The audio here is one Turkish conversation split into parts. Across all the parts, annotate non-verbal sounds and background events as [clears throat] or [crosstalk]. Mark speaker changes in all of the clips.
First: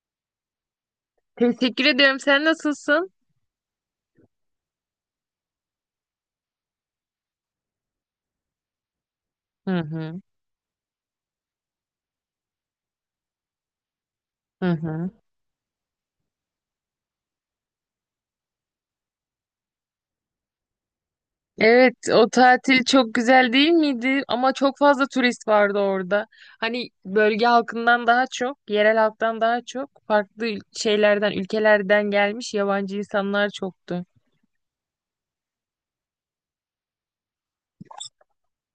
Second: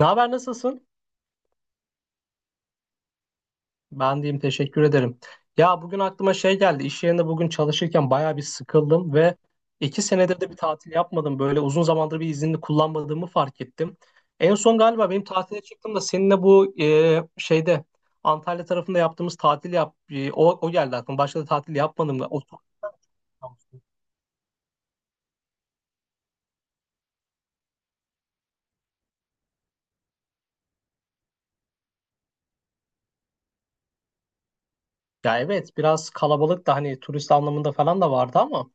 Speaker 1: Ne haber nasılsın?
Speaker 2: Teşekkür ederim. Sen nasılsın?
Speaker 1: Ben diyeyim teşekkür ederim. Ya bugün aklıma şey geldi. İş yerinde bugün çalışırken bayağı bir sıkıldım ve
Speaker 2: Hı
Speaker 1: iki
Speaker 2: hı.
Speaker 1: senedir de bir tatil yapmadım. Böyle uzun zamandır bir iznini kullanmadığımı fark ettim. En
Speaker 2: Hı
Speaker 1: son
Speaker 2: hı.
Speaker 1: galiba benim tatile çıktım da seninle bu şeyde Antalya tarafında yaptığımız tatil o geldi aklıma. Başka da tatil
Speaker 2: Evet,
Speaker 1: yapmadım da.
Speaker 2: o tatil çok
Speaker 1: O,
Speaker 2: güzel değil miydi? Ama çok fazla turist vardı orada. Hani bölge halkından daha çok, yerel halktan daha çok farklı şeylerden, ülkelerden gelmiş yabancı insanlar çoktu.
Speaker 1: Ya evet biraz kalabalık da hani turist anlamında falan da vardı ama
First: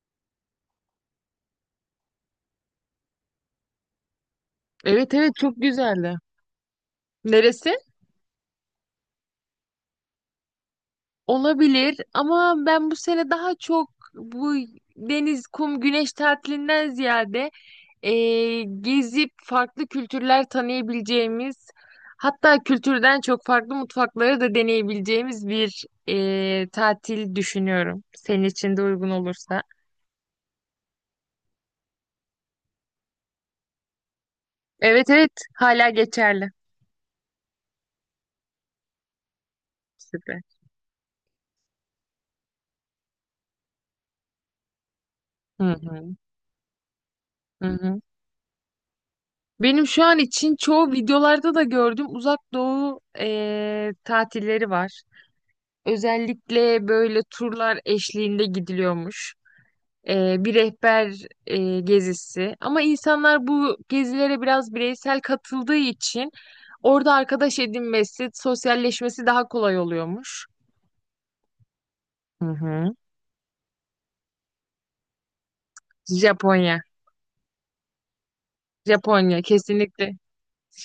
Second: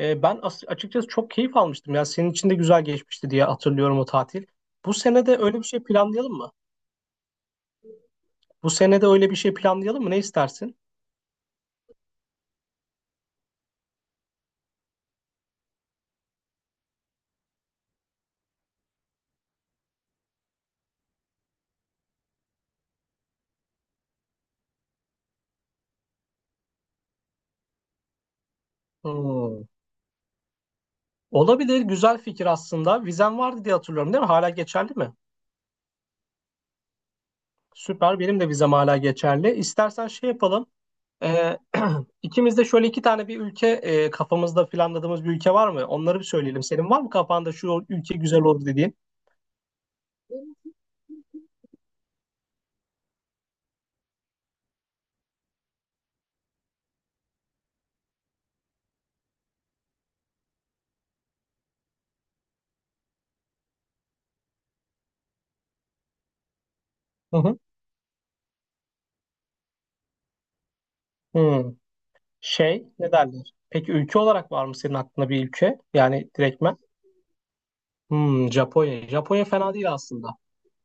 Speaker 1: açıkçası çok keyif almıştım. Ya senin için de güzel geçmişti diye hatırlıyorum o tatil. Bu
Speaker 2: Evet
Speaker 1: sene
Speaker 2: evet
Speaker 1: de
Speaker 2: çok
Speaker 1: öyle bir şey
Speaker 2: güzeldi.
Speaker 1: planlayalım mı?
Speaker 2: Neresi?
Speaker 1: Bu sene de öyle bir şey planlayalım mı? Ne istersin?
Speaker 2: Olabilir ama ben bu sene daha çok bu deniz, kum, güneş tatilinden ziyade gezip farklı kültürler tanıyabileceğimiz hatta kültürden çok farklı mutfakları da deneyebileceğimiz bir tatil düşünüyorum. Senin için de uygun olursa.
Speaker 1: Hmm. Olabilir. Güzel fikir aslında. Vizem vardı diye hatırlıyorum, değil mi? Hala geçerli
Speaker 2: Evet
Speaker 1: mi?
Speaker 2: evet hala geçerli.
Speaker 1: Süper. Benim de vizem hala geçerli. İstersen şey
Speaker 2: Süper.
Speaker 1: yapalım. Ee, [clears throat] ikimiz de şöyle iki tane bir ülke, kafamızda planladığımız bir ülke
Speaker 2: Hı
Speaker 1: var mı?
Speaker 2: hı,
Speaker 1: Onları bir söyleyelim. Senin var mı kafanda
Speaker 2: hı
Speaker 1: şu
Speaker 2: hı.
Speaker 1: ülke güzel olur dediğin?
Speaker 2: Benim şu an için çoğu videolarda da gördüm Uzak Doğu tatilleri var. Özellikle böyle turlar eşliğinde gidiliyormuş. Bir rehber gezisi. Ama insanlar bu gezilere biraz bireysel katıldığı için orada
Speaker 1: Hı hı.
Speaker 2: arkadaş edinmesi, sosyalleşmesi daha kolay oluyormuş.
Speaker 1: Hmm.
Speaker 2: Hı
Speaker 1: Şey
Speaker 2: hı.
Speaker 1: ne derler? Peki ülke olarak var mı senin aklında bir ülke? Yani direktmen.
Speaker 2: Japonya.
Speaker 1: Hmm, Japonya.
Speaker 2: Japonya
Speaker 1: Japonya fena değil
Speaker 2: kesinlikle.
Speaker 1: aslında.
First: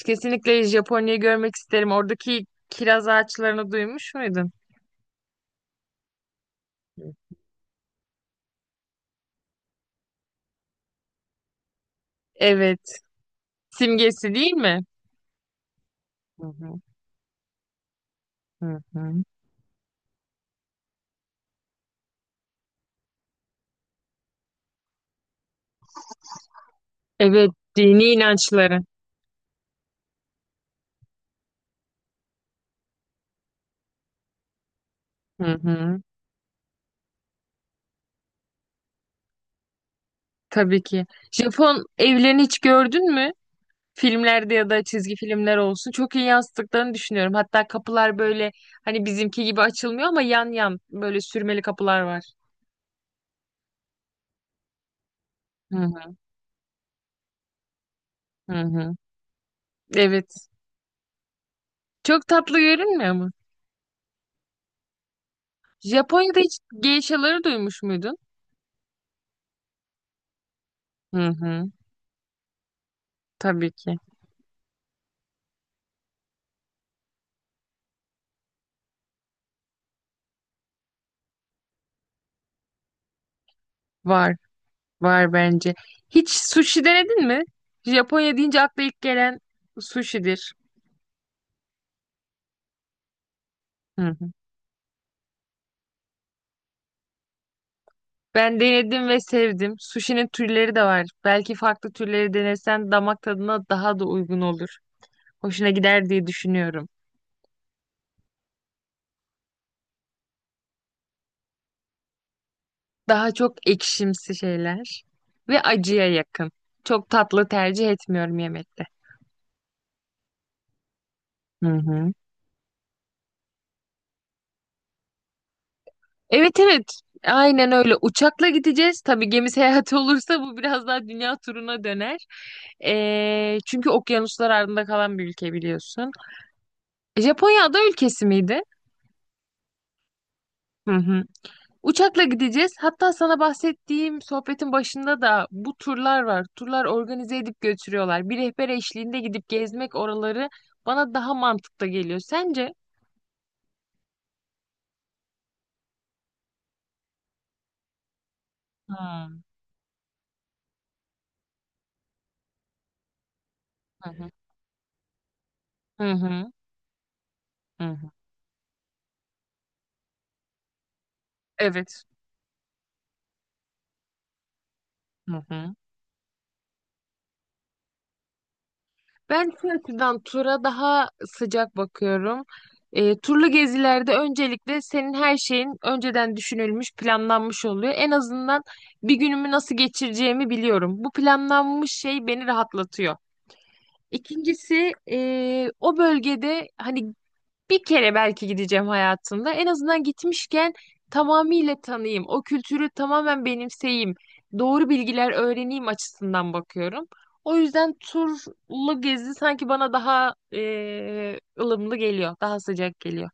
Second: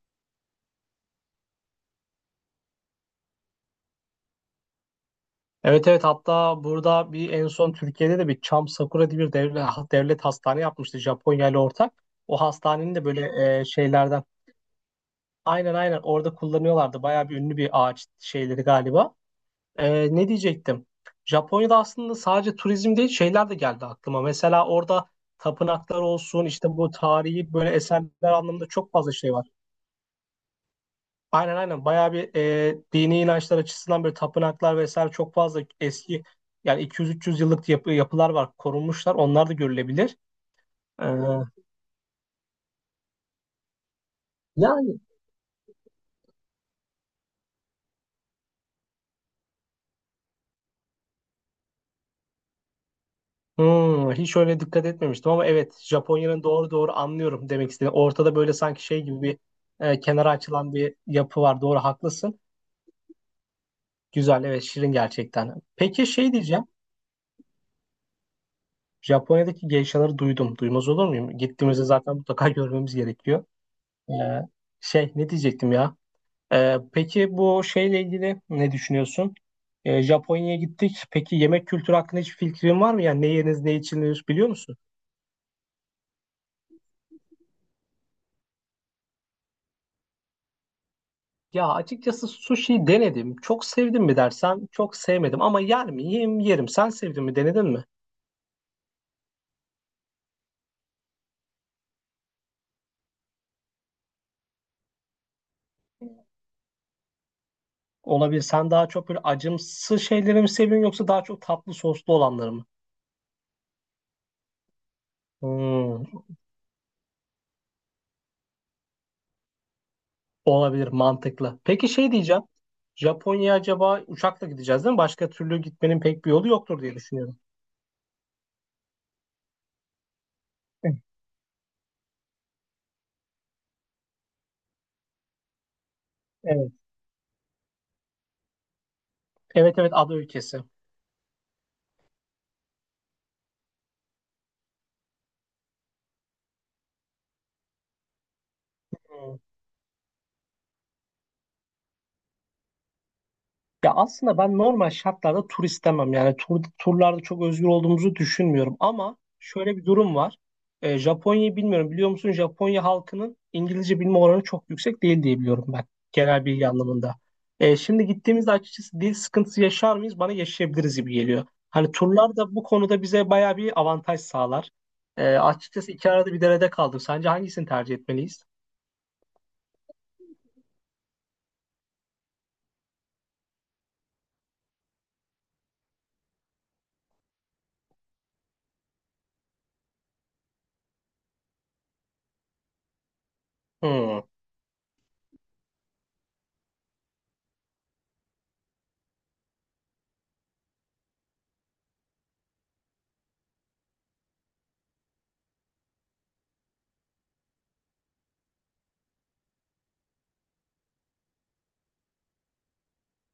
Speaker 2: Kesinlikle Japonya'yı görmek isterim. Oradaki kiraz ağaçlarını duymuş muydun?
Speaker 1: Evet evet, hatta burada bir en son Türkiye'de de bir Çam Sakura diye bir devlet hastane yapmıştı Japonya ile ortak. O hastanenin
Speaker 2: Evet.
Speaker 1: de böyle şeylerden
Speaker 2: Simgesi değil mi?
Speaker 1: aynen aynen orada
Speaker 2: Hı hı.
Speaker 1: kullanıyorlardı. Bayağı bir ünlü bir ağaç şeyleri
Speaker 2: Hı
Speaker 1: galiba.
Speaker 2: hı.
Speaker 1: Ne diyecektim? Japonya'da aslında sadece turizm değil şeyler de geldi aklıma. Mesela orada tapınaklar olsun işte bu
Speaker 2: Evet,
Speaker 1: tarihi böyle
Speaker 2: dini
Speaker 1: eserler anlamında
Speaker 2: inançları.
Speaker 1: çok fazla şey var. Aynen aynen, bayağı bir dini inançlar açısından böyle tapınaklar vesaire çok
Speaker 2: Hı
Speaker 1: fazla
Speaker 2: hı.
Speaker 1: eski, yani 200-300 yıllık yapılar var, korunmuşlar, onlar da görülebilir.
Speaker 2: Tabii ki.
Speaker 1: Ee,
Speaker 2: Japon evlerini hiç gördün mü? Filmlerde ya da
Speaker 1: yani
Speaker 2: çizgi filmler olsun. Çok iyi yansıttıklarını düşünüyorum. Hatta kapılar böyle hani bizimki gibi açılmıyor ama yan yan böyle sürmeli kapılar var.
Speaker 1: hiç öyle dikkat etmemiştim ama
Speaker 2: Hı
Speaker 1: evet,
Speaker 2: hı.
Speaker 1: Japonya'nın, doğru doğru, anlıyorum demek istediğini. Ortada böyle
Speaker 2: hı
Speaker 1: sanki
Speaker 2: hı.
Speaker 1: şey gibi bir kenara
Speaker 2: Evet.
Speaker 1: açılan bir yapı var, doğru
Speaker 2: Çok
Speaker 1: haklısın.
Speaker 2: tatlı görünmüyor mu?
Speaker 1: Güzel, evet şirin gerçekten. Peki şey
Speaker 2: Japonya'da hiç
Speaker 1: diyeceğim,
Speaker 2: geishaları duymuş muydun?
Speaker 1: Japonya'daki geishaları duydum, duymaz olur
Speaker 2: Hı
Speaker 1: muyum?
Speaker 2: hı.
Speaker 1: Gittiğimizde zaten mutlaka [laughs] görmemiz gerekiyor.
Speaker 2: Tabii ki.
Speaker 1: Ee, şey ne diyecektim ya? Peki bu şeyle ilgili ne düşünüyorsun? Japonya'ya gittik. Peki yemek kültürü hakkında hiçbir fikrin var mı? Yani ne yeniriz, ne içilir
Speaker 2: Var.
Speaker 1: biliyor musun?
Speaker 2: Var bence. Hiç sushi denedin mi? Japonya deyince akla ilk gelen sushi'dir.
Speaker 1: Ya açıkçası sushi denedim. Çok sevdim
Speaker 2: Hı
Speaker 1: mi dersen çok sevmedim ama yer miyim yerim. Sen sevdin mi, denedin mi?
Speaker 2: Ben denedim ve sevdim. Sushi'nin türleri de var. Belki farklı türleri denesen damak tadına daha da uygun olur. Hoşuna gider diye düşünüyorum.
Speaker 1: Olabilir. Sen daha çok böyle acımsı şeyleri mi seviyorsun yoksa daha çok tatlı soslu olanları mı?
Speaker 2: Daha çok ekşimsi şeyler ve acıya
Speaker 1: Hmm,
Speaker 2: yakın. Çok tatlı tercih etmiyorum yemekte.
Speaker 1: olabilir, mantıklı.
Speaker 2: Hı
Speaker 1: Peki şey
Speaker 2: hı.
Speaker 1: diyeceğim. Japonya'ya acaba uçakla gideceğiz değil mi? Başka türlü gitmenin pek bir yolu
Speaker 2: Evet
Speaker 1: yoktur diye
Speaker 2: evet.
Speaker 1: düşünüyorum.
Speaker 2: Aynen öyle. Uçakla gideceğiz. Tabii gemi seyahati [laughs] olursa bu biraz daha dünya turuna döner. Çünkü okyanuslar ardında kalan bir ülke biliyorsun.
Speaker 1: Evet.
Speaker 2: Japonya ada ülkesi miydi?
Speaker 1: Evet evet, ada ülkesi.
Speaker 2: Hı hı. Uçakla gideceğiz. Hatta sana bahsettiğim sohbetin başında da bu turlar var. Turlar organize edip götürüyorlar. Bir rehber eşliğinde
Speaker 1: Hmm.
Speaker 2: gidip gezmek oraları bana daha mantıklı geliyor. Sence?
Speaker 1: Ya aslında ben normal şartlarda tur istemem. Yani turlarda çok özgür olduğumuzu düşünmüyorum. Ama
Speaker 2: Hmm.
Speaker 1: şöyle bir durum var. Japonya'yı bilmiyorum. Biliyor musun? Japonya halkının İngilizce
Speaker 2: Hı
Speaker 1: bilme
Speaker 2: hı.
Speaker 1: oranı çok yüksek değil diye biliyorum ben.
Speaker 2: Hı
Speaker 1: Genel
Speaker 2: hı.
Speaker 1: bilgi anlamında. E,
Speaker 2: Hı
Speaker 1: şimdi
Speaker 2: hı.
Speaker 1: gittiğimizde açıkçası dil sıkıntısı yaşar mıyız? Bana yaşayabiliriz gibi geliyor. Hani
Speaker 2: Evet.
Speaker 1: turlar da bu konuda bize bayağı bir avantaj sağlar. E,
Speaker 2: Hı hı.
Speaker 1: açıkçası iki arada bir derede kaldım. Sence hangisini tercih etmeliyiz?
Speaker 2: Ben şu açıdan tura daha sıcak bakıyorum. Turlu gezilerde öncelikle senin her şeyin önceden düşünülmüş, planlanmış oluyor. En azından bir günümü nasıl geçireceğimi biliyorum. Bu planlanmış şey beni rahatlatıyor.
Speaker 1: Hmm.
Speaker 2: İkincisi o bölgede hani bir kere belki gideceğim hayatımda. En azından gitmişken tamamıyla tanıyayım. O kültürü tamamen benimseyeyim. Doğru bilgiler öğreneyim açısından bakıyorum. O yüzden turlu gezi sanki bana daha ılımlı geliyor. Daha sıcak geliyor.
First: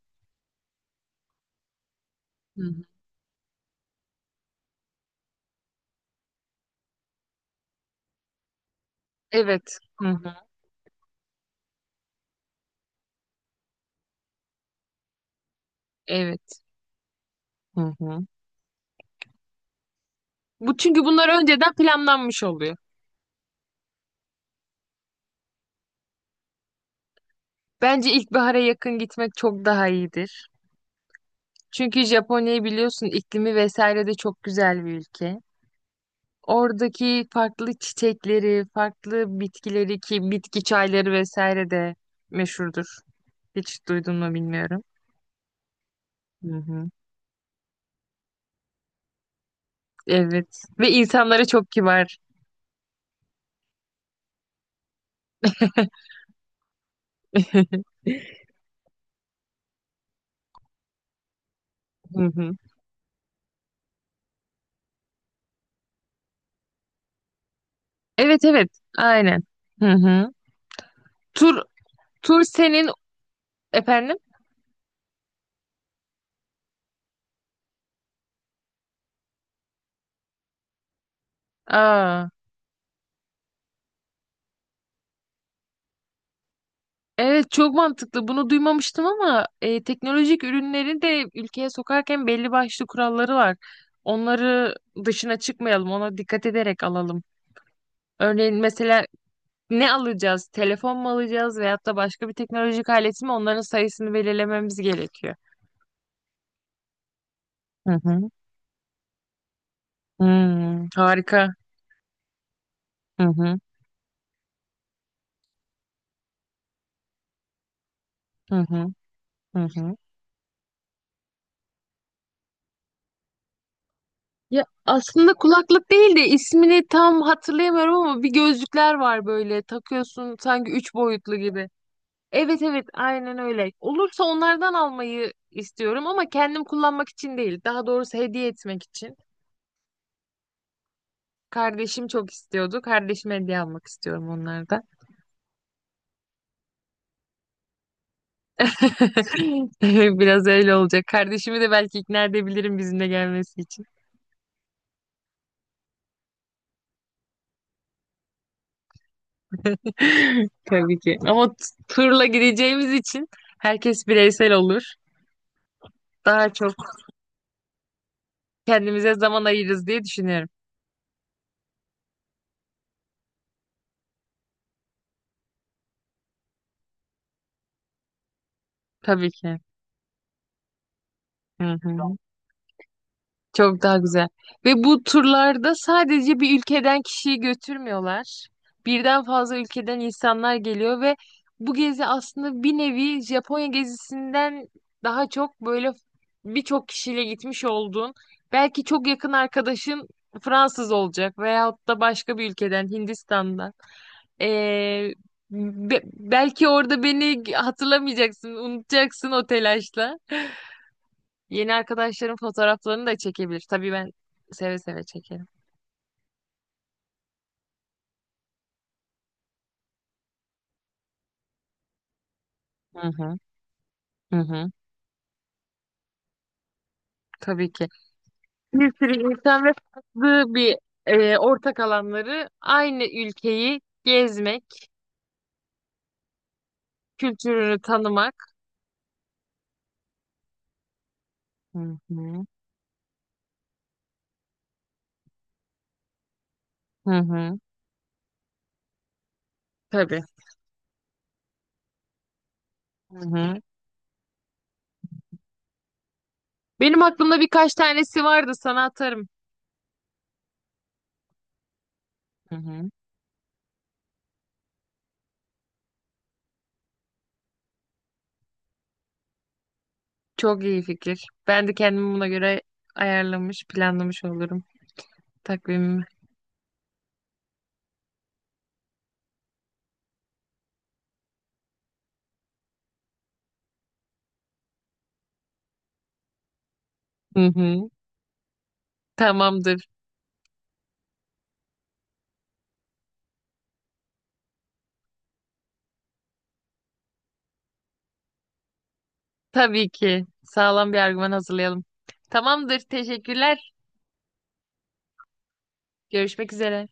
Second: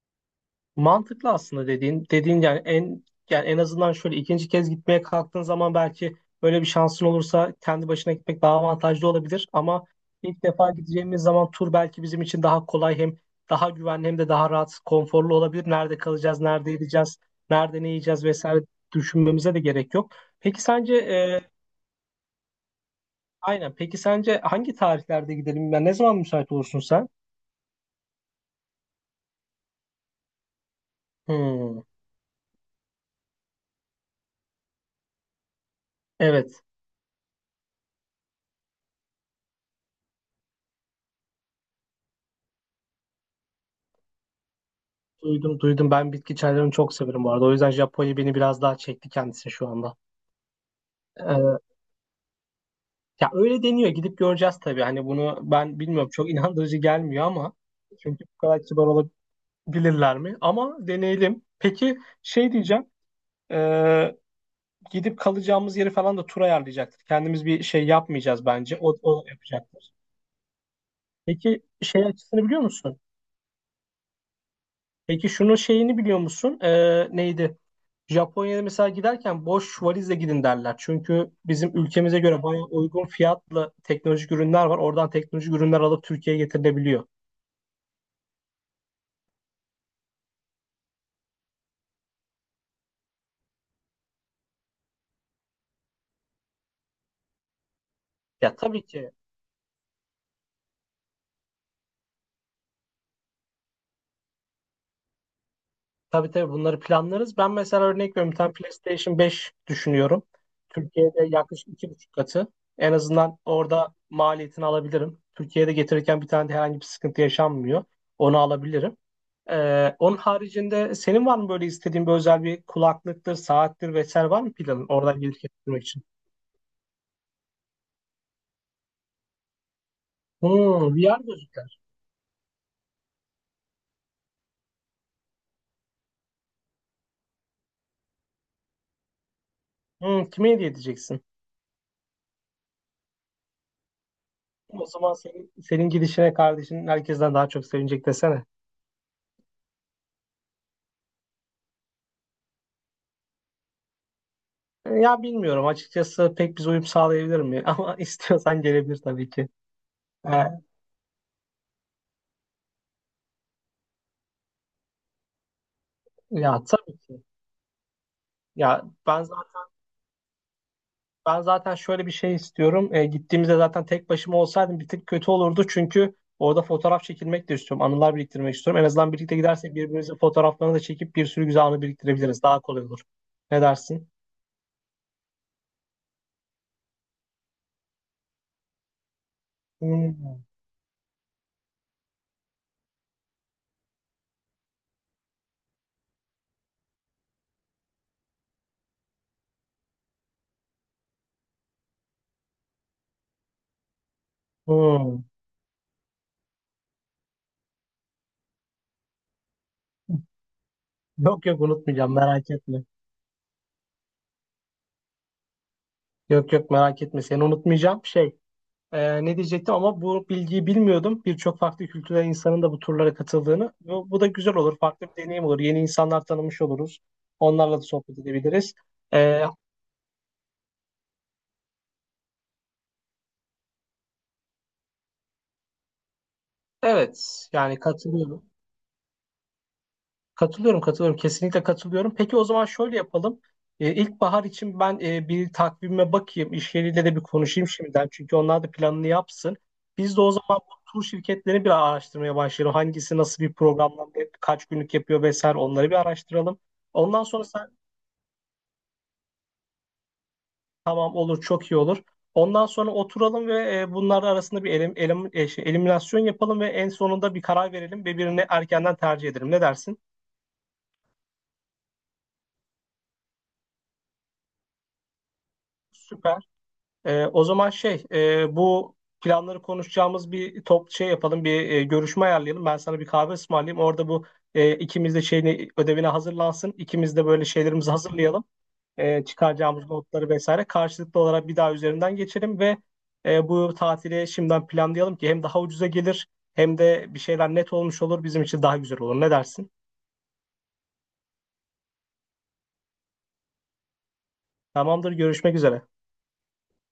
Speaker 1: Mantıklı aslında dediğin dediğin,
Speaker 2: Hı hı.
Speaker 1: yani en azından şöyle ikinci kez gitmeye kalktığın zaman belki böyle bir şansın olursa kendi başına gitmek daha avantajlı olabilir,
Speaker 2: Evet.
Speaker 1: ama
Speaker 2: Hı
Speaker 1: ilk
Speaker 2: hı.
Speaker 1: defa gideceğimiz zaman tur belki bizim için daha kolay, hem daha güvenli hem de daha rahat, konforlu olabilir. Nerede kalacağız,
Speaker 2: Evet.
Speaker 1: nerede yiyeceğiz, nerede ne
Speaker 2: Hı
Speaker 1: yiyeceğiz
Speaker 2: hı.
Speaker 1: vesaire düşünmemize de gerek yok. Peki
Speaker 2: Bu
Speaker 1: sence,
Speaker 2: çünkü bunlar önceden planlanmış oluyor.
Speaker 1: aynen, peki sence hangi tarihlerde gidelim? Yani ne zaman müsait olursun sen?
Speaker 2: Bence ilkbahara yakın gitmek çok daha iyidir.
Speaker 1: Hmm,
Speaker 2: Çünkü Japonya'yı biliyorsun iklimi vesaire de çok güzel bir ülke.
Speaker 1: evet.
Speaker 2: Oradaki farklı çiçekleri, farklı bitkileri ki bitki çayları vesaire de meşhurdur. Hiç duydun mu bilmiyorum.
Speaker 1: Duydum duydum. Ben bitki
Speaker 2: Hı
Speaker 1: çaylarını
Speaker 2: hı.
Speaker 1: çok severim bu arada. O yüzden Japonya beni biraz daha çekti kendisi şu anda.
Speaker 2: Evet. Ve insanları
Speaker 1: Ee,
Speaker 2: çok kibar.
Speaker 1: ya öyle deniyor. Gidip göreceğiz tabii. Hani bunu ben bilmiyorum. Çok [laughs] inandırıcı gelmiyor ama çünkü bu kadar kibar olabilirler mi? Ama deneyelim. Peki
Speaker 2: Hı
Speaker 1: şey
Speaker 2: hı.
Speaker 1: diyeceğim. Ee, gidip kalacağımız yeri falan da tur ayarlayacaktır. Kendimiz bir şey
Speaker 2: Evet
Speaker 1: yapmayacağız
Speaker 2: evet.
Speaker 1: bence. O
Speaker 2: Aynen. Hı
Speaker 1: yapacaktır.
Speaker 2: hı. Tur
Speaker 1: Peki şey
Speaker 2: tur
Speaker 1: açısını biliyor
Speaker 2: senin
Speaker 1: musun?
Speaker 2: efendim.
Speaker 1: Peki şunun şeyini biliyor musun? Neydi? Japonya'ya mesela giderken boş valizle gidin derler. Çünkü bizim ülkemize
Speaker 2: Aa.
Speaker 1: göre bayağı uygun fiyatlı teknolojik ürünler var. Oradan teknolojik ürünler alıp Türkiye'ye getirilebiliyor.
Speaker 2: Evet çok mantıklı. Bunu duymamıştım ama teknolojik ürünleri de ülkeye sokarken belli başlı kuralları var. Onları dışına çıkmayalım, ona dikkat ederek alalım. Örneğin
Speaker 1: Ya tabii
Speaker 2: mesela
Speaker 1: ki,
Speaker 2: ne alacağız? Telefon mu alacağız veyahut da başka bir teknolojik alet mi? Onların sayısını belirlememiz gerekiyor.
Speaker 1: tabii tabii, bunları planlarız. Ben mesela
Speaker 2: Hı
Speaker 1: örnek
Speaker 2: hı.
Speaker 1: veriyorum, bir tane PlayStation 5 düşünüyorum.
Speaker 2: Hmm,
Speaker 1: Türkiye'de
Speaker 2: harika.
Speaker 1: yaklaşık iki buçuk katı. En
Speaker 2: Hı
Speaker 1: azından
Speaker 2: hı.
Speaker 1: orada maliyetini alabilirim. Türkiye'de getirirken bir tane de herhangi bir sıkıntı yaşanmıyor. Onu
Speaker 2: Hı hı.
Speaker 1: alabilirim.
Speaker 2: Hı hı.
Speaker 1: Onun haricinde senin var mı böyle istediğin bir özel bir kulaklıktır, saattir vesaire, var mı
Speaker 2: Ya
Speaker 1: planın oradan
Speaker 2: aslında
Speaker 1: gelirken getirmek
Speaker 2: kulaklık
Speaker 1: için?
Speaker 2: değil de ismini tam hatırlayamıyorum ama bir gözlükler var böyle takıyorsun sanki üç
Speaker 1: Hmm, VR
Speaker 2: boyutlu gibi.
Speaker 1: gözlükler.
Speaker 2: Evet evet aynen öyle. Olursa onlardan almayı istiyorum ama kendim kullanmak için değil. Daha doğrusu hediye etmek için.
Speaker 1: Hmm, kime hediye edeceksin?
Speaker 2: Kardeşim çok istiyordu. Kardeşime hediye almak istiyorum onlardan.
Speaker 1: O zaman senin gidişine kardeşin herkesten daha çok sevinecek desene.
Speaker 2: [laughs] Biraz öyle olacak. Kardeşimi de belki ikna edebilirim bizimle gelmesi için.
Speaker 1: Ya bilmiyorum açıkçası pek biz uyum sağlayabilir mi? [laughs] Ama istiyorsan gelebilir tabii ki. E,
Speaker 2: [laughs] Tabii ki. Ama turla gideceğimiz için herkes bireysel olur. Daha
Speaker 1: ya
Speaker 2: çok
Speaker 1: tabii ki. Ya
Speaker 2: kendimize
Speaker 1: ben
Speaker 2: zaman
Speaker 1: zaten,
Speaker 2: ayırırız diye düşünüyorum.
Speaker 1: ben zaten şöyle bir şey istiyorum. Gittiğimizde zaten tek başıma olsaydım bir tık kötü olurdu. Çünkü orada fotoğraf çekilmek de istiyorum. Anılar biriktirmek istiyorum. En azından
Speaker 2: Tabii
Speaker 1: birlikte
Speaker 2: ki.
Speaker 1: gidersek birbirimizin fotoğraflarını da çekip bir sürü güzel
Speaker 2: Hı
Speaker 1: anı
Speaker 2: hı.
Speaker 1: biriktirebiliriz. Daha kolay olur. Ne
Speaker 2: Çok daha
Speaker 1: dersin?
Speaker 2: güzel. Ve bu turlarda sadece bir ülkeden kişiyi götürmüyorlar. Birden fazla ülkeden
Speaker 1: Hmm.
Speaker 2: insanlar geliyor ve bu gezi aslında bir nevi Japonya gezisinden daha çok böyle birçok kişiyle gitmiş olduğun, belki çok yakın arkadaşın Fransız olacak veyahut da başka bir ülkeden, Hindistan'dan. Ee,
Speaker 1: Hmm.
Speaker 2: belki orada beni hatırlamayacaksın, unutacaksın o telaşla.
Speaker 1: Yok yok,
Speaker 2: Yeni
Speaker 1: unutmayacağım,
Speaker 2: arkadaşların
Speaker 1: merak etme.
Speaker 2: fotoğraflarını da çekebilir. Tabii ben seve seve çekerim.
Speaker 1: Yok yok, merak etme, seni unutmayacağım. Şey, ne diyecektim, ama bu bilgiyi bilmiyordum. Birçok farklı kültürden insanın da bu
Speaker 2: Hı
Speaker 1: turlara
Speaker 2: hı,
Speaker 1: katıldığını. Bu da
Speaker 2: hı
Speaker 1: güzel
Speaker 2: hı.
Speaker 1: olur. Farklı bir deneyim olur. Yeni insanlar tanımış oluruz.
Speaker 2: Tabii
Speaker 1: Onlarla da
Speaker 2: ki.
Speaker 1: sohbet edebiliriz.
Speaker 2: Bir sürü
Speaker 1: E,
Speaker 2: insan ve farklı bir ortak alanları aynı ülkeyi gezmek,
Speaker 1: evet
Speaker 2: kültürünü
Speaker 1: yani katılıyorum.
Speaker 2: tanımak.
Speaker 1: Katılıyorum, katılıyorum. Kesinlikle
Speaker 2: Hı
Speaker 1: katılıyorum. Peki o
Speaker 2: hı,
Speaker 1: zaman şöyle yapalım. İlkbahar için ben bir takvime bakayım. İş yeriyle
Speaker 2: hı
Speaker 1: de bir
Speaker 2: hı.
Speaker 1: konuşayım şimdiden. Çünkü onlar da planını yapsın. Biz
Speaker 2: Tabii.
Speaker 1: de o zaman bu tur şirketlerini bir araştırmaya başlayalım. Hangisi
Speaker 2: Hı
Speaker 1: nasıl bir
Speaker 2: hı.
Speaker 1: programla kaç günlük yapıyor vesaire onları bir araştıralım.
Speaker 2: Benim
Speaker 1: Ondan
Speaker 2: aklımda
Speaker 1: sonra
Speaker 2: birkaç
Speaker 1: sen,
Speaker 2: tanesi vardı sana atarım.
Speaker 1: tamam olur, çok iyi olur.
Speaker 2: Hı
Speaker 1: Ondan
Speaker 2: hı.
Speaker 1: sonra oturalım ve bunlar arasında bir eliminasyon yapalım ve en sonunda bir karar verelim ve birini erkenden tercih edelim. Ne dersin?
Speaker 2: Çok iyi fikir. Ben de kendimi buna göre ayarlamış, planlamış olurum takvimimi.
Speaker 1: Süper. O zaman şey, bu planları konuşacağımız bir top şey yapalım, bir görüşme ayarlayalım. Ben sana bir kahve ısmarlayayım. Orada bu ikimiz de şeyini ödevine hazırlansın. İkimiz de böyle
Speaker 2: Hı hı.
Speaker 1: şeylerimizi hazırlayalım. Çıkaracağımız
Speaker 2: Tamamdır.
Speaker 1: notları vesaire karşılıklı olarak bir daha üzerinden geçelim ve bu tatili şimdiden planlayalım ki hem daha ucuza gelir hem de bir şeyler net olmuş olur bizim için daha güzel olur. Ne dersin?
Speaker 2: Tabii ki. Sağlam bir argüman hazırlayalım. Tamamdır. Teşekkürler.
Speaker 1: Tamamdır, görüşmek üzere.
Speaker 2: Görüşmek üzere.